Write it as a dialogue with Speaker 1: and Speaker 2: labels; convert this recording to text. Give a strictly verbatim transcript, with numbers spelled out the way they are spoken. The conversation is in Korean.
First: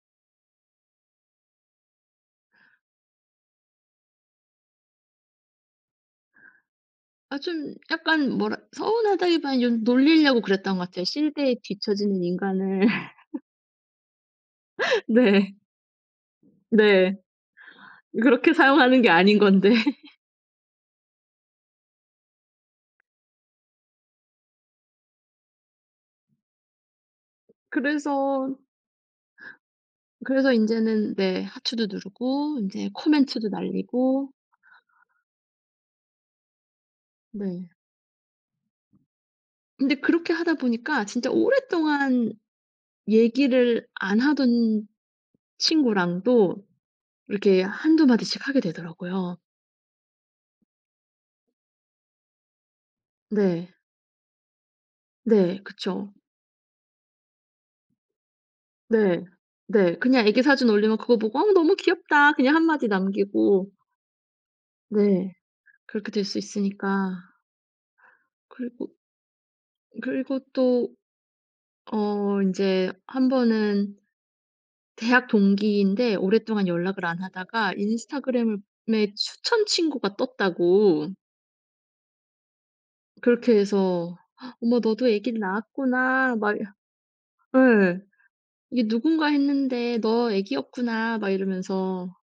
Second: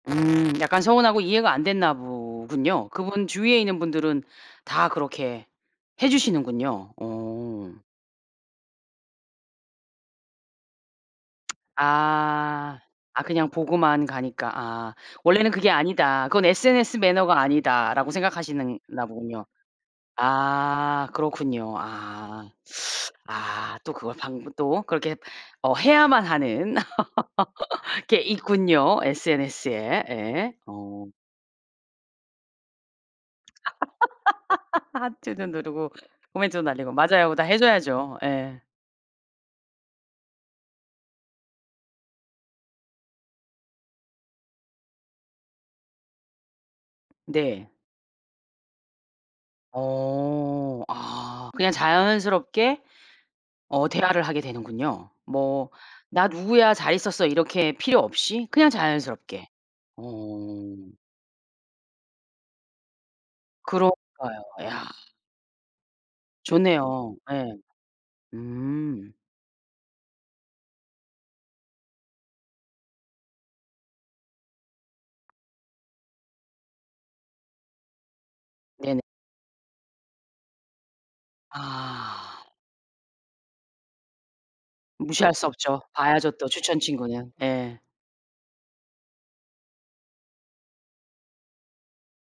Speaker 1: 음 약간 서운하고 이해가 안 됐나 보군요. 그분 주위에 있는 분들은 다 그렇게 해주시는군요.
Speaker 2: 아 좀
Speaker 1: 오.
Speaker 2: 약간 뭐라 서운하다기발윤 놀리려고 그랬던 것 같아요. 시대에 뒤처지는
Speaker 1: 아.
Speaker 2: 인간을
Speaker 1: 아 그냥 보고만 가니까. 아. '원래는
Speaker 2: 네.
Speaker 1: 그게 아니다. 그건 SNS
Speaker 2: 네.
Speaker 1: 매너가 아니다.'라고
Speaker 2: 그렇게
Speaker 1: 생각하시는
Speaker 2: 사용하는
Speaker 1: 나
Speaker 2: 게 아닌
Speaker 1: 보군요.
Speaker 2: 건데.
Speaker 1: 아 그렇군요. 아. 아 또 그걸 방문 또 그렇게 어 해야만 하는 게
Speaker 2: 그래서
Speaker 1: 있군요, SNS에. 예.
Speaker 2: 그래서
Speaker 1: 어.
Speaker 2: 인제는 네 하트도 누르고 인제 코멘트도 날리고
Speaker 1: 하트도 누르고 코멘트도 날리고. 맞아요. 그거 다 해
Speaker 2: 네.
Speaker 1: 줘야죠. 예.
Speaker 2: 근데 그렇게 하다 보니까 진짜 오랫동안 얘기를 안 하던 친구랑도 이렇게
Speaker 1: 네.
Speaker 2: 한두 마디씩 하게 되더라고요.
Speaker 1: 어. 아 그냥 자연스럽게
Speaker 2: 네.
Speaker 1: 어 대화를 하게 되는군요.
Speaker 2: 네.
Speaker 1: 뭐
Speaker 2: 그쵸.
Speaker 1: "나 누구야. 잘 있었어?" 이렇게 필요 없이 그냥
Speaker 2: 네.
Speaker 1: 자연스럽게.
Speaker 2: 네. 그냥 애기 사진
Speaker 1: 어.
Speaker 2: 올리면 그거 보고 "어 너무 귀엽다." 그냥 한 마디 남기고
Speaker 1: 그러니까요. 야.
Speaker 2: 네. 그렇게 될 수 있으니까.
Speaker 1: 좋네요. 예.
Speaker 2: 그리고
Speaker 1: 음.
Speaker 2: 그리고 또 어 인제 한번은 대학 동기인데 오랫동안 연락을 안 하다가 인스타그램을
Speaker 1: 네네.
Speaker 2: 메 추천 친구가 떴다고
Speaker 1: 아.
Speaker 2: 그렇게 해서 "어머 너도
Speaker 1: 무시할
Speaker 2: 애기를
Speaker 1: 수 없죠. 봐야죠
Speaker 2: 낳았구나."
Speaker 1: 또,
Speaker 2: 막 예
Speaker 1: 추천 친구는. 예.
Speaker 2: "이게 누군가 했는데 너 애기였구나." 막 이러면서